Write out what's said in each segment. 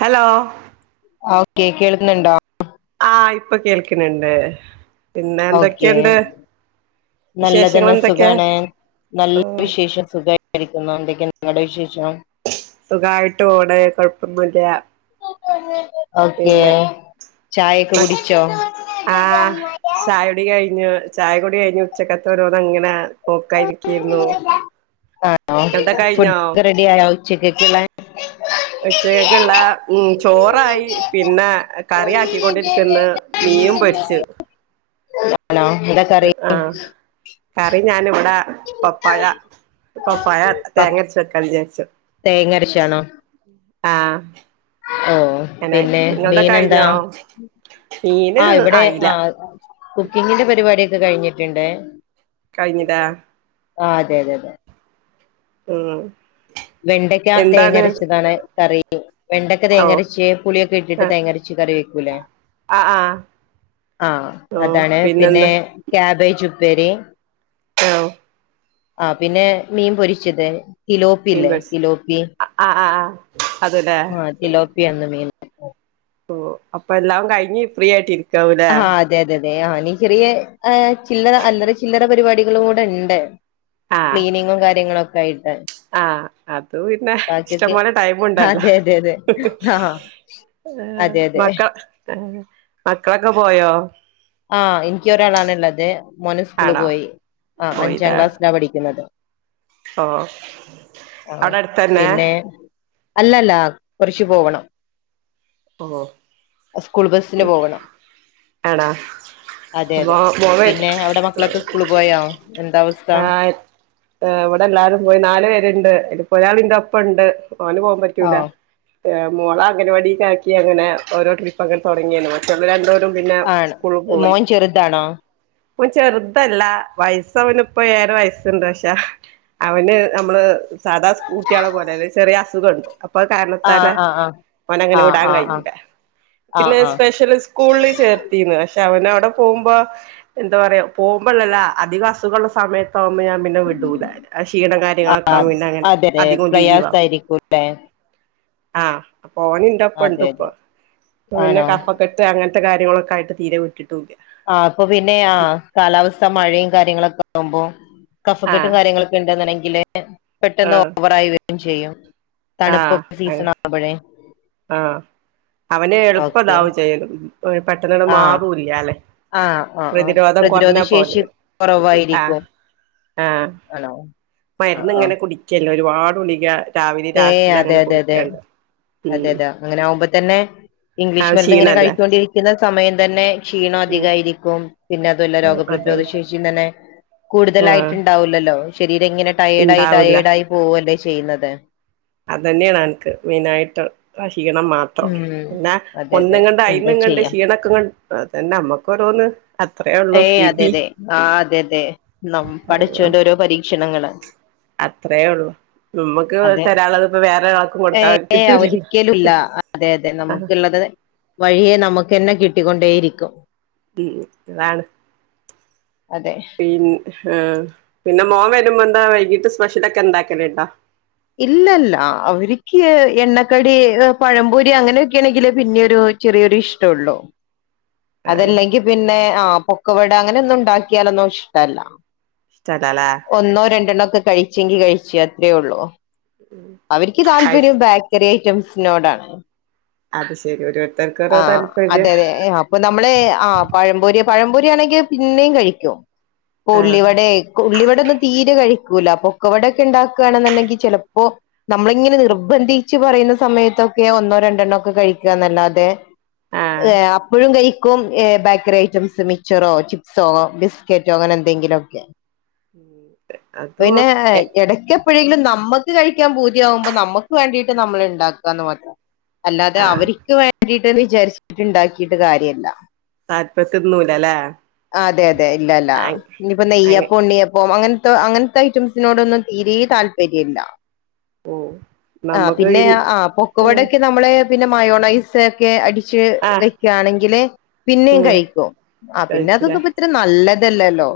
Hello okay കേൾക്ക്ന്ന്ണ്ടോ? ആ ഇപ്പൊ കേൾകിണിണ്ട് പിന്നെ ഓക്കെ ന്തൊക്കെണ്ട്? നല്ലതന്നെ സുഖാണ് നല്ല ഓ വിശേഷം സുഖയിരിക്കുന്നു എന്തൊക്കെങ്ങടെ വിശേഷം സുഖായിട്ട് പോണ് കൊഴ്പ്പൊന്നുല്ല ഓക്കെ ഛായെക്കെ കുടിച്ചോ? ആ ഛായുടി കഴിഞ്ഞു ഛായ കുടി കഴിഞ്ഞു ഉച്ചക്കത്തോരോന്ന് ങ്ങനെ നോക്കായിരിക്യെരുന്നു ങ്ങൾടെ കഴിഞ്ഞോ? റെഡിയായോ ഉച്ചക്കെക്ക്ള്ളെ? ഉച്ചക്കെക്ക്ള്ള ഉം ചോറായി പിന്നെ കറിയാക്കിക്കൊണ്ടിര്ക്ക്ന്ന് മീനും പൊരിച്ച് [unintelligible] ആ കറി ഞാന്വ്ടെ പപ്പായ പപ്പായ തേങ്ങര്ച്ച് വെക്കാന്ന് വിചാര്ച്ചു തേങ്ങരക്കാണോ? ആ ഓ അങ്ങനെ പിന്നെ നിങ്ങളടെ മീനെന്താ? കഴിഞ്ഞോ മീന് ആ ഇവടെ ആയില്ല ആ കുക്കിങ്ങിന്റെ പരിപാടി ഒക്കെ കഴിഞ്ഞിട്ട്ണ്ടെ കഴിഞ്ഞ് ടാ ആ അതെതെതെ ഉം വെണ്ടയ്ക്ക എന്താണ് തേങ്ങരച്ചതാണ് കറി വെണ്ടക്ക ഓ തേങ്ങരച്ച് പുളിയൊക്കെ ഇട്ടിട്ട് തേങ്ങരച്ച് കറി വെക്കൂലേ? അ ആ ആ ഓ അതാണ് പിന്നെ പിന്നെന്താ ക്യാബേജ് ഉപ്പേരി [unintelligible] ആ പിന്നെ മീൻ പൊരിച്ചത് തിലോപ്പില്ലേ തിലോപ്പി അ അ ആ അത് ലേ തിലോപ്പി ഇന്ന് മീൻ ഓ ഓ അപ്പൊ എല്ലാം കഴിഞ്ഞ് ഫ്രീ ആയിട്ടിരി ആ അതെതെതെ ആ നീ ചെറിയ ഏ ചില്ലറ അല്ലറ ചില്ലറ പരിപാടികളും കൂടെണ്ട് ആ ക്ലീനിങ്ങും കാര്യങ്ങളൊക്കെ ആയിട്ട് ആ അത് പിന്നെ ബാക്കിയൊക്കെ ഇഷ്ടംപോലെ ടൈമുണ്ടല്ലോ. അതെ അതെ അതെ ആഹ് അതെ അതെ മക്കള മക്കളൊക്കെ പോയോ? ആ ഇൻക്കി ഒരാളാണുള്ളത് മോന് സ്കൂള് ആണോ പോയി ആ അഞ്ചാം പോയില്ലേ ക്ലാസ്സിലാ പഠിക്ക്‌ ണത്. ഓ ആ അവടെ അടുത്തന്നെ? പിന്നെ അല്ലല്ല കൊർച്ച് പോകണം ഓഹ് സ്കൂൾ ബസ്സിന് പോവണം ആണോ അതെ അപ്പൊ അതെ മോൻ പിന്നെ അവിടെ മക്കളൊക്കെ സ്കൂള് പോയാ എന്ത അവസ്ഥ? ആഹ് ഇവിടെ എല്ലാരും പോയി നാല് പേര്ണ്ട് അതിപ്പോ ഒരാളിന്റെറ ഒപ്പംണ്ട് ഓന് പോവാൻ പറ്റൂല ആഹ് മോളെ അംഗൻവാടിലക്കി അങ്ങനെ ഓരോ ട്രിപ്പ് അങ്ങനെ തുടങ്ങിയല്ലോ [unintelligible] രണ്ടോരും പിന്നെ ആണ് സ്കൂള് പോയി മോൻ ചെറുതാണോ പ്പ ചെറുതല്ല വയസ അവന് ഇപ്പ ഏയര വയസ്സുണ്ട് പക്ഷാ അവന് നമ്മള് സാധാ സ്കൂട്ടിയളെ പോലെ ചെറിയ അസുഖണ്ട്. അപ്പൊ ആഹ് ആഹ് കാരണത്താലെ ആഹ് ഓനെ അങ്ങനെ ആഹ് വിടാൻ ആഹ് ആഹ് ആഹ് കയ്യുല പിന്നെ ആഹ് ആഹ് സ്പെഷ്യൽ സ്കൂളിൽ ചേർത്തിണ് പക്ഷെ അവന അവ്ടെ പോകുമ്പോ എന്താ പറയാ പോകുമ്പോഴല്ലാ അധിക അസുഖള്ള സമയത്ത ആവുമ്പോ ഞാൻ പിന്നെ വിടൂല ആഹ് ക്ഷീണം കാര്യങ്ങളൊക്കെ ആഹ് ആവുമ്പോ പിന്നെ അങ്ങനെ അതെതെ അധികം ലീവാവും. പ്രയാസായിരിക്കുംല്ലേ ആഹ് അപ്പോ ഓന് അതെ ഇന്റോപ്പണ്ട്പ്പ അതെ പിന്നെ ആണോ കഫ പെട്ട് അങ്ങനത്തെ കാര്യങ്ങളൊക്കെ ആയിട്ട് തീരെ വിട്ടിട്ടുല്ല ആഹ് അപ്പൊ പിന്നെ അഹ് കാലാവസ്ഥ മഴയും കാര്യങ്ങളൊക്കെ ആവുമ്പോ കഫക്കെട്ടും ആഹ് കാര്യങ്ങളൊക്കെ ണ്ടെങ്കിൽ പെട്ടെന്ന് ആഹ് ഓവറായിവെരും ചെയ്യും തണുപ്പൊക്കെ സീസൺ ആഹ് ആവുമ്പോഴേ ആഹ് അവന ഓക്കെ എളുപ്പതാവും ചെയ്യു പെട്ട്ന്ന് ആഹ് മാറൂല്ല അല്ലെ ആഹ് ആഹ് ആഹ് പ്രതിരോധം പ്രതിരോധ കൊർഞ്ഞാ ശേഷി പോലെ ആഹ് കുറവായിരിക്കും ആഹ് ആണോ ആഹ് മര്ന്ന് ആഹ് ഇങ്ങനെ കുടിക്കല്ലോ ഒരുപാട് കുളിക രാവിലെ ഏഹ് രാത്രിൽ അതെ അങ്ങനെ അതെ അതെ കുടിക്കാണ്ട് അതെ ഉം അതെ അങ്ങനെ ആകുമ്പ തന്നെ ആ ഇംഗ്ലീഷ് മരുന്ന് ഇങ്ങനെ ക്ഷീണല്ലേ കഴിച്ചോണ്ടിരിക്കും ക്കുന്ന സമയം തന്നെ ക്ഷീണം ഉം അധികമായിരിക്കും പിന്നെ അതുമല്ല രോഗപ്രതിരോധ അതാണ് ശേഷിയും തന്നെ ആഹ് കൂടുതലായിട്ട്ണ്ടാവൂലല്ലോ ശരീരം ഇങ്ങനെ ട്ടയേർഡ ആയി ഇണ്ടാവൂല ട്ടയേർഡ ആയി പോകല്ലേ ചെയ്യുന്നത്. അതന്നെയാണ് ആൾക്ക് മെയിനാ ആയിട്ട് ഹശീണം മാത് ടാ ഉം അതെ ഒന്ന് അതെ ങ്ങട്ട് അയിന്ന് എന്താ ങ്ങട്ട് ചെയ്യാം ക്ഷീണക്കങ്ങട് അതന്നെ അമ്മകൊരോന്ന് ഏയ് അതെ അതെ ആ അതെ അതെ നമ് പടച്ചൊണ്ട് ഓരോ പരീക്ഷണങ്ങള് അത്രയേ ഉള്ളൂ നുമ്മുക്ക് അതെ തരാളത് ഇപ്പ വേറെരാൾക്ക് കൊടുക്കാ ഏ കിട്ടൂലല്ലോ? ഒരിക്കലുല്ല അതെ അതെ ആഹ് നമുക്ള്ളത് വഴിയെ നമുക്കന്നെ കിട്ടിക്കൊണ്ടേയിരിക്കും. [unintelligible] അതെ പിൻ ആഹ് പിന്നെ മോൻ വരുമ്പോ എന്താ വൈകീട്ട് സ്പെഷ്യലൊക്കെ എന്താക്കലണ്ടോ? ഇല്ലല്ല അവർക്ക് എണ്ണക്കടി പഴംമ്പൂരി അങ്ങനെയൊക്കൊണെങ്കില് പിന്നെരു ചെറിയൊരു ഇഷ്ടംള്ളോ ആണോ അതല്ലെങ്കി പിന്നെ അഹ് പൊക്കവട അങ്ങനെ ഒന്നും ഉണ്ടാക്കിയാലോന്നോശ്ടല്ല [unintelligible] ഒന്നോ രണ്ടെണ്ണോ ഒക്കെ കഴിച്ചെങ്കിൽ കഴിച്ചേ അത്രേ ഉള്ളൂ അവർക്ക് കഴി താല്പര്യം ബ ചെറിയ ഐറ്റംസിനോടാണ് അത് ശരി ഒരു ആഹ് അതെ അതെ അപ്പൊ നമ്മള് അഹ് പഴപൊരി പഴംപൊരിയാണെങ്കിൽ പിന്നെയും കഴിക്കും പ ആഹ് ഉള്ളിവിടെ ഉള്ളിവവിടൊന്നും തീരെ കഴിക്കൂില്ല പൊക്കെവിടൊക്കെ ഉണ്ടാക്കുകയാണെന്നുണ്ടെങ്കിൽ ചിലപ്പോ നമ്മളിങ്ങനെ നിർബന്ധിച്ച് പറയുന്ന സമയത്തൊക്കെ ഒന്നോ രണ്ടെണ്ണോ ഒക്കെ കഴിക്കുക എന്നല്ലാതെ ആഹ് ഏ അപ്പഴും കൈ ക്കും ബേക്കറി ഐറ്റംസ് മിച്ചറോ ചിപ്സോ ബിസ്ക്കറ്റോ അങ്ങനെ എന്തെങ്കിലും ഒക്കെ അതു പിന്നെ ഇടക്ക എപ്പോഴെങ്കിലും നമുക്ക് കഴിക്കാൻ പൂതിയാവുമ്പോ നമുക്ക് വേണ്ടിട്ട് നമ്മള് ഉണ്ടാക്കുക എന്ന് മാത്രം അല്ലാതെ ആഹ് അവർക്ക് വേണ്ടിട്ട്ന്ന് വിചാരിച്ചിട്ട് ഇണ്ടാക്കിട്ട് കാര്യല്ല താല്പത്തിന്നുല്ല അതെ അതെ ഇല്ലല്ല ഇനിയിപ്പൊ അങ്ങ് നെയ്യപ്പ ഉണ്ണിയപ്പോം അങ്ങനത്തെ അങ്ങ ഐറ്റംസിനോടൊന്നും തീരെേ താല്പര്യയില്ല ഉം ആഹ് നമ്മക്ക് പിന്നെ ഇൻ ആഹ് പൊക്കുവട ഉം ഒക്കെ നമ്മളെ പിന്നെ മയോണൈസ ക്കെ അടിച്ച് ആഹ് വെക്കുകയാണെങ്കില് പിന്നെയും ഉം കഴിക്കും ആഹ് പിന്നെ കഴിക്കൂലേ അതൊന്ന ഇത്ര നല്ലതല്ലല്ലോ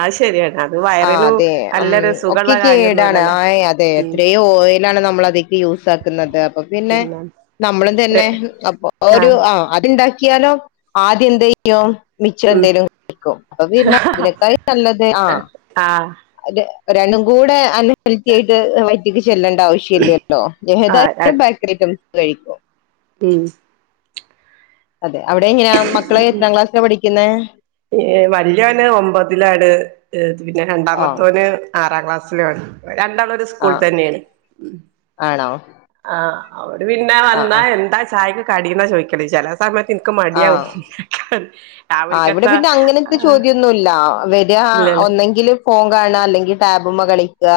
അത് ശരിയാണ് അത് ആഹ് വയറിനു അതെ ഉം നല്ലൊരു ഒക്കെ സുഖള്ള കാര്യൊന്നും കേടാണ് അല്ലല്ലോ ആഹ് അതെ ഉം അത്രെ ഓയിലാണ് നമ്മൾ അതേക്ക് യൂസ് ആക്കുന്നത് അപ്പൊ പിന്നെ നമ്മളും തന്നെ അപ്പൊ ഒരു ആഹ് അത്ണ്ടാക്കിയാലോ ആദ്യം എന്തേ യും മിച്ചം ഉം എന്തേലും ക്കും അപ്പൊ പിന്ന അതിനെക്കായി നല്ലത് ആഹ് ആഹ് അത് രണ്ടും കൂടെ അൺഹെൽത്തി ആയിട്ട് വൈറ്റിക്ക് ചെല്ലേണ്ട ആവശ്യ ശ്യല്ലല്ലോ ആഹ് ഏതായാലും ബേക്കറി ഐറ്റംസ് കഴിക്കും ഉം അതെ അവിടെ എങ്ങനാ മക്കളെ എത്രാം ക്ലാസ്സില പഠിക്കുന്നെ ഏഹ് വലിയന് ഒമ്പതിലാണ് ഏഹ് പിന്നെ ഓ രണ്ടാമത്തോന് ആറാം ക്ലാസ്സിലണ് രണ്ടാളും ഒരു ആ സ്കൂൾ തന്നെയാണ് ആണോ ആഹ് അവര് പിന്നെ ആ ആ വന്നാ എന്താ ചായക്ക് കടീന്നാ ചോദിക്കലേ ചില സമയത്ത് ഇനിക്ക് മടിയവും ആഹ് ആഹ് ഇവിടെ പിന്നെ അങ്ങനത്തെ ചോദ്യം ഒന്നുല്ല വരി ഇല്ലല്ല ഒന്നെങ്കിലും ഫോൺ കാണുക അല്ലെങ്കി ടാബ്മ്മേ കളിക്കുക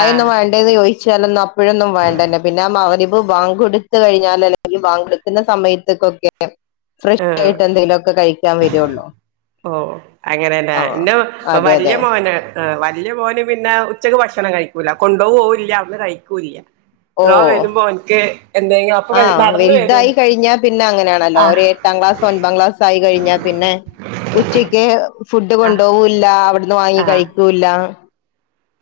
ആ വേണ്ടെന്ന് ചോദിച്ചാലൊന്നും അപ് പ്പോഴൊന്നും വേണ്ടതന്നെ പിന്നെ അവരി വാങ്ക കൊടുത്തു കഴിഞ്ഞാൽ അല്ലെങ്കിൽ വാങ്ക കൊടുക്കുന്ന സമയത്തക്കൊക്കെ ക്കെ ഫ്രഷ് ആ ആയിട്ട് എന്തെങ്കിലും ഒക്കെ കഴി ഓ അങ്ങനെയല്ലാ ആ എന്റെ അതെ വല്യ അതെ മോൻ വല്യ മോന് പിന്നെ ഉച്ചക്ക് ഭക്ഷണം കഴിക്കൂല കൊണ്ടോ പോകൂല്ല അവിടുന്ന് കഴിക്കൂല്ല ഓ ഇവൻ വരുമ്പോ ഓൻക്ക് എന്തെങ്കിലും അപ്പൊ ആഹ് നടന്ന് വരും വലുതായി കഴിഞ്ഞാ പിന്നെ അങ്ങനാണല്ലോ ആ ഓര് പാം ക്ലാസ്സ് ഒൻപാം ക്ലാസ് ആയി കഴിഞ്ഞ പിന്നെ ഉച്ചക്ക് ഫുഡ് ആ കൊണ്ടു പോകൂല്ല അവിടുന്ന് വാങ്ങി ആ കഴിക്കുല്ല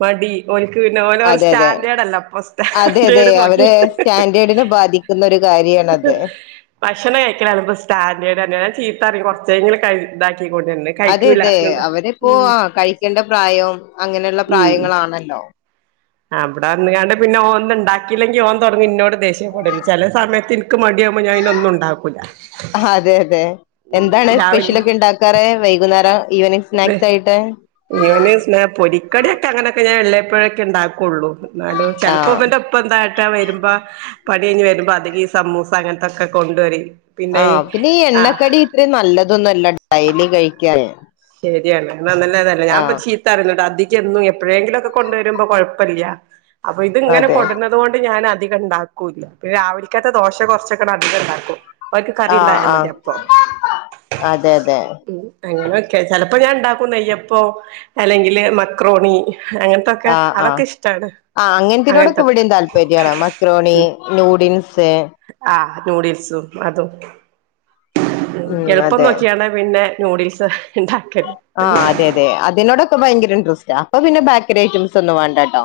മടി ഓന്ക്ക് പിന്നെ ഓരോര അതെ അതെ സ്റ്റാൻഡേർഡ് അല്ല അപ്പൊ അതെ സ്റ്റാൻഡേഡ് നോക്കി ക്കുന്ന ഒരു കാര്യണത് ഭക്ഷണം കഴിക്കലാണ് ഇപ്പൊ സ്റ്റാഡേഡ് തന്നെ ചീത്തറയും കുറച്ചിലും ക ഇതാക്കിക്കുടീന്ന് അതെ അതെ അവരിപ്പോ ആഹ് കഴിക്കേണ്ട പ്രായം അങ്ങനെയുള്ള പ്രായങ്ങളാണല്ലോ അവിട വന്ന് കാണ്ട് പിന്നെ ഓന്ന ഉണ്ടാക്കില്ലെങ്കി ഓൻ തുടങ്ങും ഇന്നോട് ദേഷ്യയപ്പെടല് ചില സമയത്തി ക്കു മടിയവുമ്പോ ഞാ അതിനൊന്നും ഉണ്ടാക്കൂല്ല അതെ അതെ എന്താണ് രാവിലെ സ്പെഷ്യലൊക്കെ ഉണ്ടാക്കാറ് വൈകുന്നേരം ഈവനിങ് സ്നാക്സ് ആയിട്ട് ഇവനിങ് സ്നാക് പൊരിക്കടിയൊക്കെ അങ്ങനെൊക്കെ ഞാൻ എള്ളപ്പോഴൊക്കെ ഉണ്ടാക്കുള്ളൂ എന്നാലും ആ ചിലപ്പോ അവന്റെ ഇപ്പ എന്താക്കാ വരുമ്പോ പണി കഴഞ്ഞ് വരുമ്പോ അതികം ഈ സമൂസ അങ്ങനത്തൊക്കെ കൊണ്ടുവരി ആഹ് പിന്നെ ഈ എണ്ണക്കടി ഇത്രയും നല്ലതൊന്നല്ലോ ഡൈലി കഴിക്കന് ശരിയാണ് എന്ന നല്ലതല്ല ഞാൻ പക്ഷീ തരലട്ട് അധിക്കും എപ്പോഴെങ്കിലും ഒക്കെ കൊണ്ടുവരുമ്പോ കൊഴപ്പല്ല്യ അപ്പൊ ഇത് ഇങ്ങനെ അതെ കൊണ്ടുവ ന്നൊണ്ട് ഞാൻ അധികം ഉണ്ടാക്കൂല പിന്നെ രാവിലകത്ത ദോശ കുറച്ചൊക്കെ അധികം ഉണ്ടാക്കും അവക്ക് ആഹ് കറിണ്ടായാ ആഹ് മതി അപ്പോ. അതെ അതെ ഉം. അങ്ങനെയൊക്കെ. ചെലപ്പോ ഞാൻ ഉണ്ടാക്കും നെയ്യപ്പോ അല്ലെങ്കില് മക്രോണി അങ്ങനെ പ്പൊക്കെ ആഹ് ആഹ് അതൊക്കെ ഇഷ്ടാണ്. ആഹ് അങ്ങൻത്തിനോടൊക്കെ അങ്ങനത്തൊക്കെ ഇവിടിം താല്പര്യാണ്. മക്രോണി നൂഡിൽസ് ആഹ് നൂഡിൽസും അതും. ഉം എളുപ്പം അതെ നോക്കിയാണ് പിന്നെ നൂഡിൽസ് ഇണ്ടാക്കൽ ആഹ് അതെ അതെ. അതിനോടൊക്കെ ഭയങ്കര ഇൻട്രസ്റ്റാ അപ്പ പിന്നെ ബേക്കറി ഐറ്റംസ് ഒന്നും വേണ്ടാട്ടോ.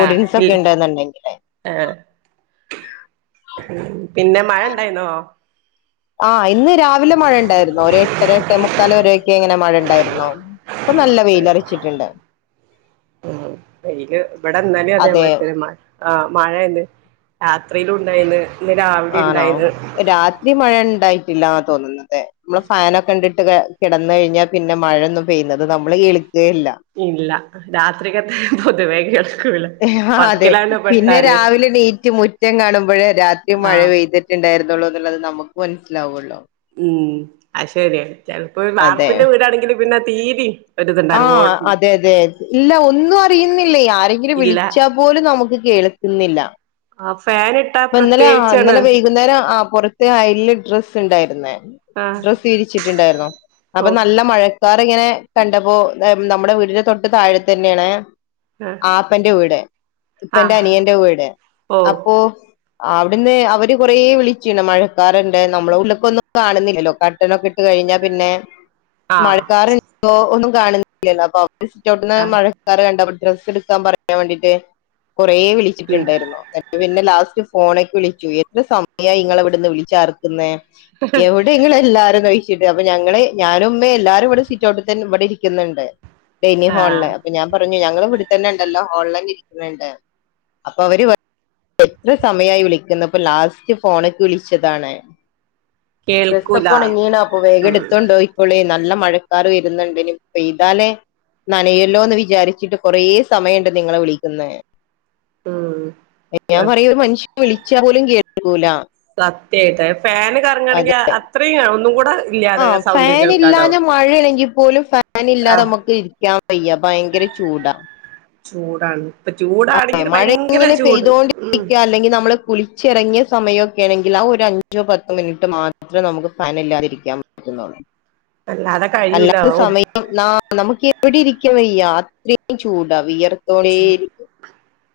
ആഹ് ഒക്കെ ഇട് ഉണ്ടെന്നുണ്ടെങ്കില് ആഹ് പിന്ന മഴണ്ടായിന്നോ ആഹ് ഇന്ന് രാവിലെ മഴണ്ടായിരുന്നോ? ഒര് എട്ടര എട്ടേ മുക്കാല് വരെയൊക്കെ എങ്ങനെ മഴണ്ടായിരുന്നോ? ഇപ്പ നല്ല വെയിലെറിച്ചിട്ടുണ്ട് ഉം വെയില് ഇവിടെന്നലെയും അതെ അതേമാതിരി തന്നെ ആഹ് മഴന്നേ രാത്രിയിലും ഉണ്ടായിന്ന്. ഇന്ന് രാവിലെ ഇണ്ടായിന്ന് ഇടിയും മഴയും ഇണ്ടായിട്ടില്ലാ തോന്നുന്നത് നമ്മള് ഫാനോക്കെ ഇണ്ട്ട്ട് ക കെടന്നഴിഞ്ഞാൽ പിന്നെ മഴോന്നും പെയ്യണത് നമ്മള് കേൾക്കേല്ല. ഇല്ല രാത്രിക്കത്തേ പൊതുവേ [unintelligible] ആഹ് അതെ. വർക്കിലാണ്ട് പിന്നെ പെട്ടാല് രാവിലെ ണീറ്റ് മുറ്റം കാണുമ്പഴാ രാത്രി മഴ ആഹ് പെയ്ത് ട്ട്ണ്ടായിരുന്നുള്ളൂന്ന്ള്ളത് നമുക്ക് മനസ്സിലാവുള്ളൂ. ഉം അത് ശര്യാ. ചെലപ്പോ അതെ. വാർപ്പിന്റെ വീടാണെങ്കിൽ പിന്നെ തീരീം ആഹ് അതെ അതെ. ഇല്ല ഒന്നും അറിയുന്നില്ലേ ആരെങ്കിലും ഇല്ല വിളിച്ചാ പോലും നമുക്ക് കേൾക്കുന്നില്ല ആ ഫാനി പ്പ ഇന്നലെ അഹ് ഇന്നലെ വൈകുന്നേരം ആഹ് പൊറത്ത് അയൽല് ഡ്രസ്സ്ണ്ടായിരുന്ന്. ആഹ് ഡ്രസ്സ് വിരിച്ചിട്ടുണ്ടായിരുന്നു. അപ്പോ ഓ നല്ല മഴ ക്കാറിങ്ങനെ കണ്ടപ്പോ എഹേം നമ്മടെ വീടിന്റെ തൊട്ട് താഴത്തന്നെയാണ് ആഹ് ആപ്പന്റെ വീട്. ഉപ്പന്റെ ആഹ് അനിയന്റെ വീട് ഓ അപ്പോ അവിട്ന്ന് അവര് കൊറേ വിളിച്ചിണ് മഴക്കാറ്ണ്ട് നമ്മള് ഉള്ളിക്കൊന്നും കാണുന്നില്ലല്ലോ. കട്ട് ട്ടനോക്കെ ഇട്ട് കഴിഞ്ഞാ പിന്നെ ആഹ് മഴക്കാറ് ണ്ടോ ഒന്നും കാണുന്നില്ലല്ലോ. അപ്പവര് സിറ്റൗട്ട്ന്ന് ആഹ് മഴ ക്കാറ് കണ്ടപ്പോ ഡ്രസ്സ്ടുക്കാൻ പറയാൻ വേണ്ടിട്ട് കൊറേ ഉം വിളിച്ചിട്ടുണ്ടായിരുന്നു. [unintelligible] പിന്നെ ലാസ്റ്റ് ഫോണേക്ക് വിളിച്ചു. എത്ര സമയായി ഇങ്ങളെ ഇവിട്ന്ന് വിളിച്ചാർക്കുന്നേ? എവിടെ ഇങ്ങളെല്ലാരുംന്നോയി ല് അപ്പ ഞങ്ങള് ഞാനും ഉമ്മേം എല്ലാരും ഇവടെ സിറ്റ് ഔട്ട് തന്നെ ഇവടെ ഇരിക്ക്ന്ന്ണ്ട്. ഡൈനിങ് ആഹ് ഹോളില് അപ്പോ ഞാൻ പറഞ്ഞു ഞങ്ങള് ഇവിടുത്തന്നെണ്ടല്ലോ. ഹോൾലന്നേ ഇരിക്കണ് ണ്ട്. അപ്പോ അവര് പറ സമയായി വിളിക്കുന്നു അപ്പ ലാസ്റ്റ് ഫോണിക്ക് വിളിച്ചതാണ് കേൾക്കൂല ഡ്രസ്സൊക്കെ ഒണങ്ങീനപ്പോ അപ്പോ വേഗം ഉം എടുത്തൊണ്ടോയി പ്പളെ നല്ല മഴക്കാറ് വരുന്ന്ണ്ട് ഇനി പെയ്താലേ നനയല്ലോന്ന് വിചാരിച്ചിട്ട് കൊറെ സമയംണ്ട് നിങ്ങളെ വിളിക്കുന്നേ ഉം ഞാൻ പറയും ഒരു മനുഷ്യൻ വിളിച്ചാ പോലും കേക്കൂല. സത്യായിട്ട് ഫാന് കറങ്ങയാണെങ്കി അത്രയും ഒന്നുംകൂടെ ആഹ് ഫാനില്ലാഞ്ഞ മഴേണെങ്കിൽ പോലും ഫാനില്ലാതെ ആഹ് നമുക്ക് ഇരിക്കാം. വയ്യ ഭയങ്കര ചൂടാ ചൂടാണ് ഇപ്പൊ അതെ ചൂടാണെങ്കിൽ മഴ ഭയങ്കര ഒക്കെങ്ങനെ ചൂട് ഉം പെയ്തോണ്ടിരിക്ക അല്ലെങ്കി നമ്മള് കുളിച്ചിറങ്ങിയ സമയയൊക്കെ ആണെങ്കിൽ ആ ഒരു അഞ്ചോ പത്തോ മിനിറ്റ് മാത്ര നമുക്ക് ഫാനില്ലാതിരിക്കാൻ പറ്റുന്നുള്ളൂ അല്ലാതെ [inaudible] കഴിയൂല അല്ലാത്ത സമയ് യം ന നമുക്കെവിടെ ഇരിക്കാൻ വയ്യ അത്രേം ചൂടാ വിയർ ചു,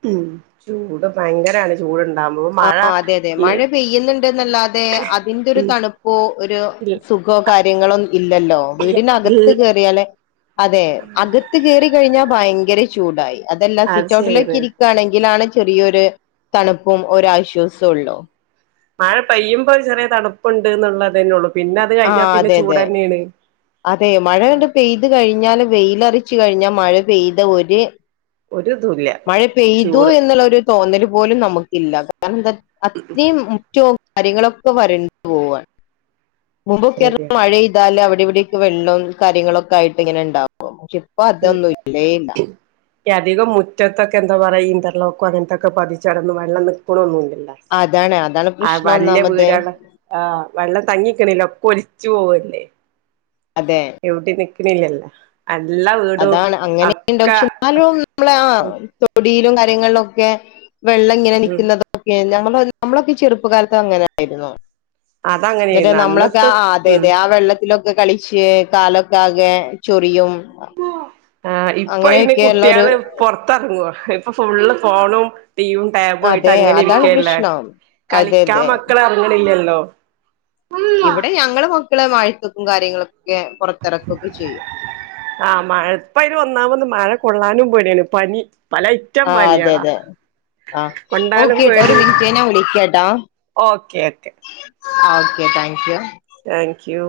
ഹ്മ്മ് ചൂടോ ആഹ് അതെ അതെ ഈ മഴ പെയ്യ്ന്ന്ണ്ട്ന്നല്ലാതെ അതിന്റെ ഒര് തണു പ്പോ ഒര് സു ഖോ കാര്യങ്ങളും ഇല്ലല്ലോ വീടിനകത്ത് കയറിയാലെ, അതെ അത് അകത്ത് കയറി കഴിഞ്ഞാൽ ഭയങ്കര ചൂടായി അതല്ലാ അത് സിറ്റൗട്ടിലേക്ക് ശരിയാണ് ഇരിക്കാണെങ്കിലാണ് ചെറിയൊര് തണുപ്പും ഒരാശ്വാസൊള്ളൂ മഴ പെയ്യുമ്പോൾ ഒര് ചെറിയ തണുപ്പുണ്ട് ഇന്ന ഇതന്നൊള്ളൂ ആഹ് അതെ അതെ, അതെ ആഹ് മഴങ്ങട്ട് പെയ് ത് കഴിഞ്ഞാല് വെയിലറിച്ച് കഴിഞ്ഞാ മഴ പെയ്ത ഒര് ഒരുതുല്ലാ. മഴ പെയ്തു എന്നുള്ളൊരു തോന്നല് പോലും നമുക്കില്ല കാരണം എന്താ അത്രിമ് മുറ്റോ കാര്യങ്ങളൊക്കെ വരണ്ട് പോവാണ് മുമ്പൊക്കെ പറഞ്ഞാ ശരിയാണ് മഴെയ്താല് അവിടെവിടൊക്കെ വെള്ളം കാര്യങ്ങളൊക്കെ ആയിട്ട് ഇങ്ങനെ ഇണ്ടാവും പക്ഷെ ഇപ്പതൊന്നും ഇല്ലേ ഇല്ല. അധികം മുറ്റത്തൊക്കെ എന്താ പറയാ ഇന്റാർലോക്കോ അങ്ങൻത്തൊക്കെ പതിച്ചാട്ന്ന് വെള്ളം നിക്ക്ണൊന്നും ഇല്ലല്ലാ അതാണ് അതാണ് പ്രശ്നം ഒന്നാമത്തെ ആഹ് വെള്ളം തങ്ങിക്ക്ണ്ല്ല ഒക്കെ ഒലിച്ചു പോവല്ലെ അതെ ഒവിടിം നിക്ക്ണില്ലല്ലോ എല്ലാ വീടും അക്കെ ഇന്നാലും നമ്മളെ ആഹ് തൊടിലും കാര്യങ്ങളിലൊക്കെ വെള്ളം ഇങ്ങനെ ഉം നിൽക്കുന്നതോ ഒക്കെ ഞമ്മളൊ ഞമ്മളൊക്കെ ചെറുപ്പ കാലത്ത് അങ്ങനെ ആയിരുന്നോ എന്നിട്ട് അതങ്ങനെയായിരുന്നു നമ്മളൊക്കെ അന്നത്തെ ആഹ് അതെ ഉം അതെ ആ വെള്ളത്തിലൊ ക്കെ കളിച്ച് കാലൊക്കെ ആകെ ചൊറിയും ആഹ് ഇപ്പയിന് അങ്ങനെയൊക്കെയുള്ള ഒരു കുട്ടിയാള് പൊറത്തെറങ്ങോ ഇപ്പ ഫുള്ള് ഫോണും ടീവും ടാബു ആയിട്ട് അതെ അങ്ങനെ അതാണ് ഇരിക്കല്ലേ പ്രശ്നം അതെ കളിക്കാൻ അതെ മക്കള് എറങ്ങ്ണില്ലല്ലോ ഇവടെ ഞങ്ങള് മക്കള് മഴയെത്തും കാര്യങ്ങളൊക്കെ പൊറത്തിറക്കൊക്കെ ചെയ്യും ആഹ് മഴ ഇപ്പയ്ന് ഒന്നാമത് മഴ കൊള്ളാനും പേടിയാണ് പനി പല ഐറ്റം പനിയളാ ആഹ് ഓക്കെ ഒര് മിന്റ്റെ ഞാൻ വിളിക്കാട്ടോ okay okay okay thank you. Thank you.